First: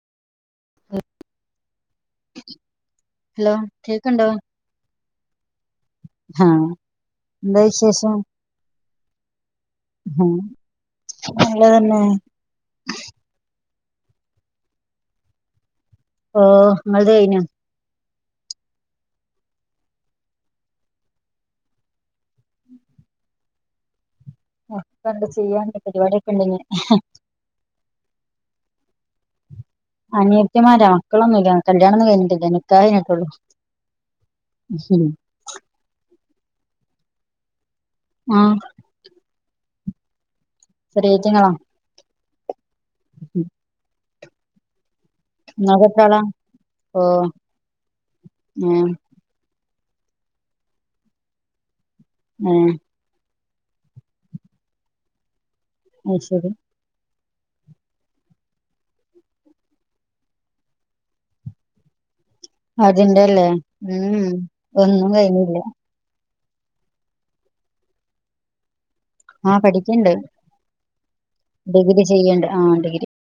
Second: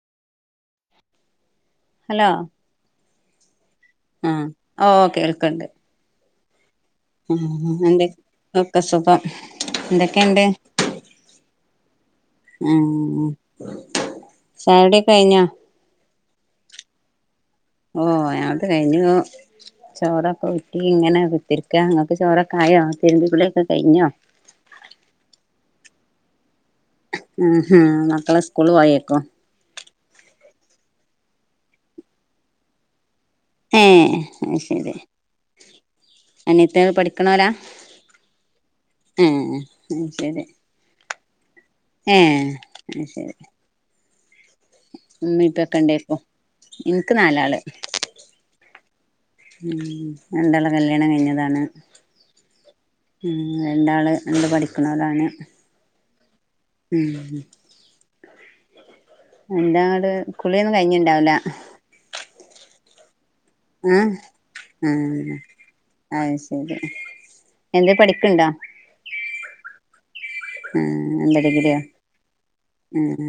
Hello ലോ കേക്ക്ണ്ടോ ആഹ് ഓഹ് കേൾക്ക്ണ്ട് ആഹ് എന്താ ആഹ് എന്ത വിശേഷം ഒക്കെ സുഖം എന്തൊക്കെണ്ട് നല്ലതന്നെ ആഹ് ചായകുടി ഒക്കെ കഴിഞ്ഞോ? ഓഹ് ഇങ്ങൾതഴ്ഞ്ഞോ? ഓ ഞങ്ങൾതെ കഴിഞ്ഞു ചോറൊക്കെ ഊറ്റിയിങ്ങനെ കുത്തിരിക്ക ഇങ്ങക്ക് ചോറൊക്കായോ? തിരുമ്പി കുളിയൊക്കെ കഴ്ഞ്ഞോ? ഒക്കെണ്ട് ചെയ്യാണ്ട് പരിപാടിയൊക്കെണ്ട്ഞ് ആഹാ മക്കളെ സ്കൂള് പോയേക്കും അനിയത്തിമാര മക്കളൊന്നുല്ല്യ കല്യാണൊന്നും കഴിഞ്ഞിട്ടില്ല നിക്കാഹ് കഴിഞ്ഞിട്ടൊള്ളൂ ഏഹ് അഹ്ശെരി അനിയത്തിയള് പഠിക്ക്ണോലാ? ആഹ് ഏഹ് അഹ്ശെരി ചെറിയേറ്റ്ങ്ങെളാ ഏഹ് അഹ്ശെരി ഇങ്ങക്ക് ഇമ്മിപ്പിയെക്കെണ്ടേക്കും എത്രാളാ ഓ ഇൻക്ക് നാലാള് ഏഹ് ഉം രണ്ടാളെ കല്യാണം കഴിഞ്ഞതാണ് ഏഹേ ഉം രണ്ടാള് ഇണ്ട് പഠിക്ക്ണോലാണ് അയ്ശെരി ഉം എന്താങ്ങട് കുളിയൊന്നും കഴിഞ്ണ്ടാവൂല? ആര്തിന്റെല്ലേ മ് ഏഹ് മ് ഒന്നും കഴിഞ്ഞില്ല അഹ്ശെരി എന്തേം പഠിക്ക്ണ്ടാ? ആഹ് പഠിക്ക്ണ്ട് എഹ് എന്താ ഡിഗ്രിയോ? ഡിഗ്രി ചെയ്യ്ണ്ട് ആഹ് ഡിഗ്രി എഹ്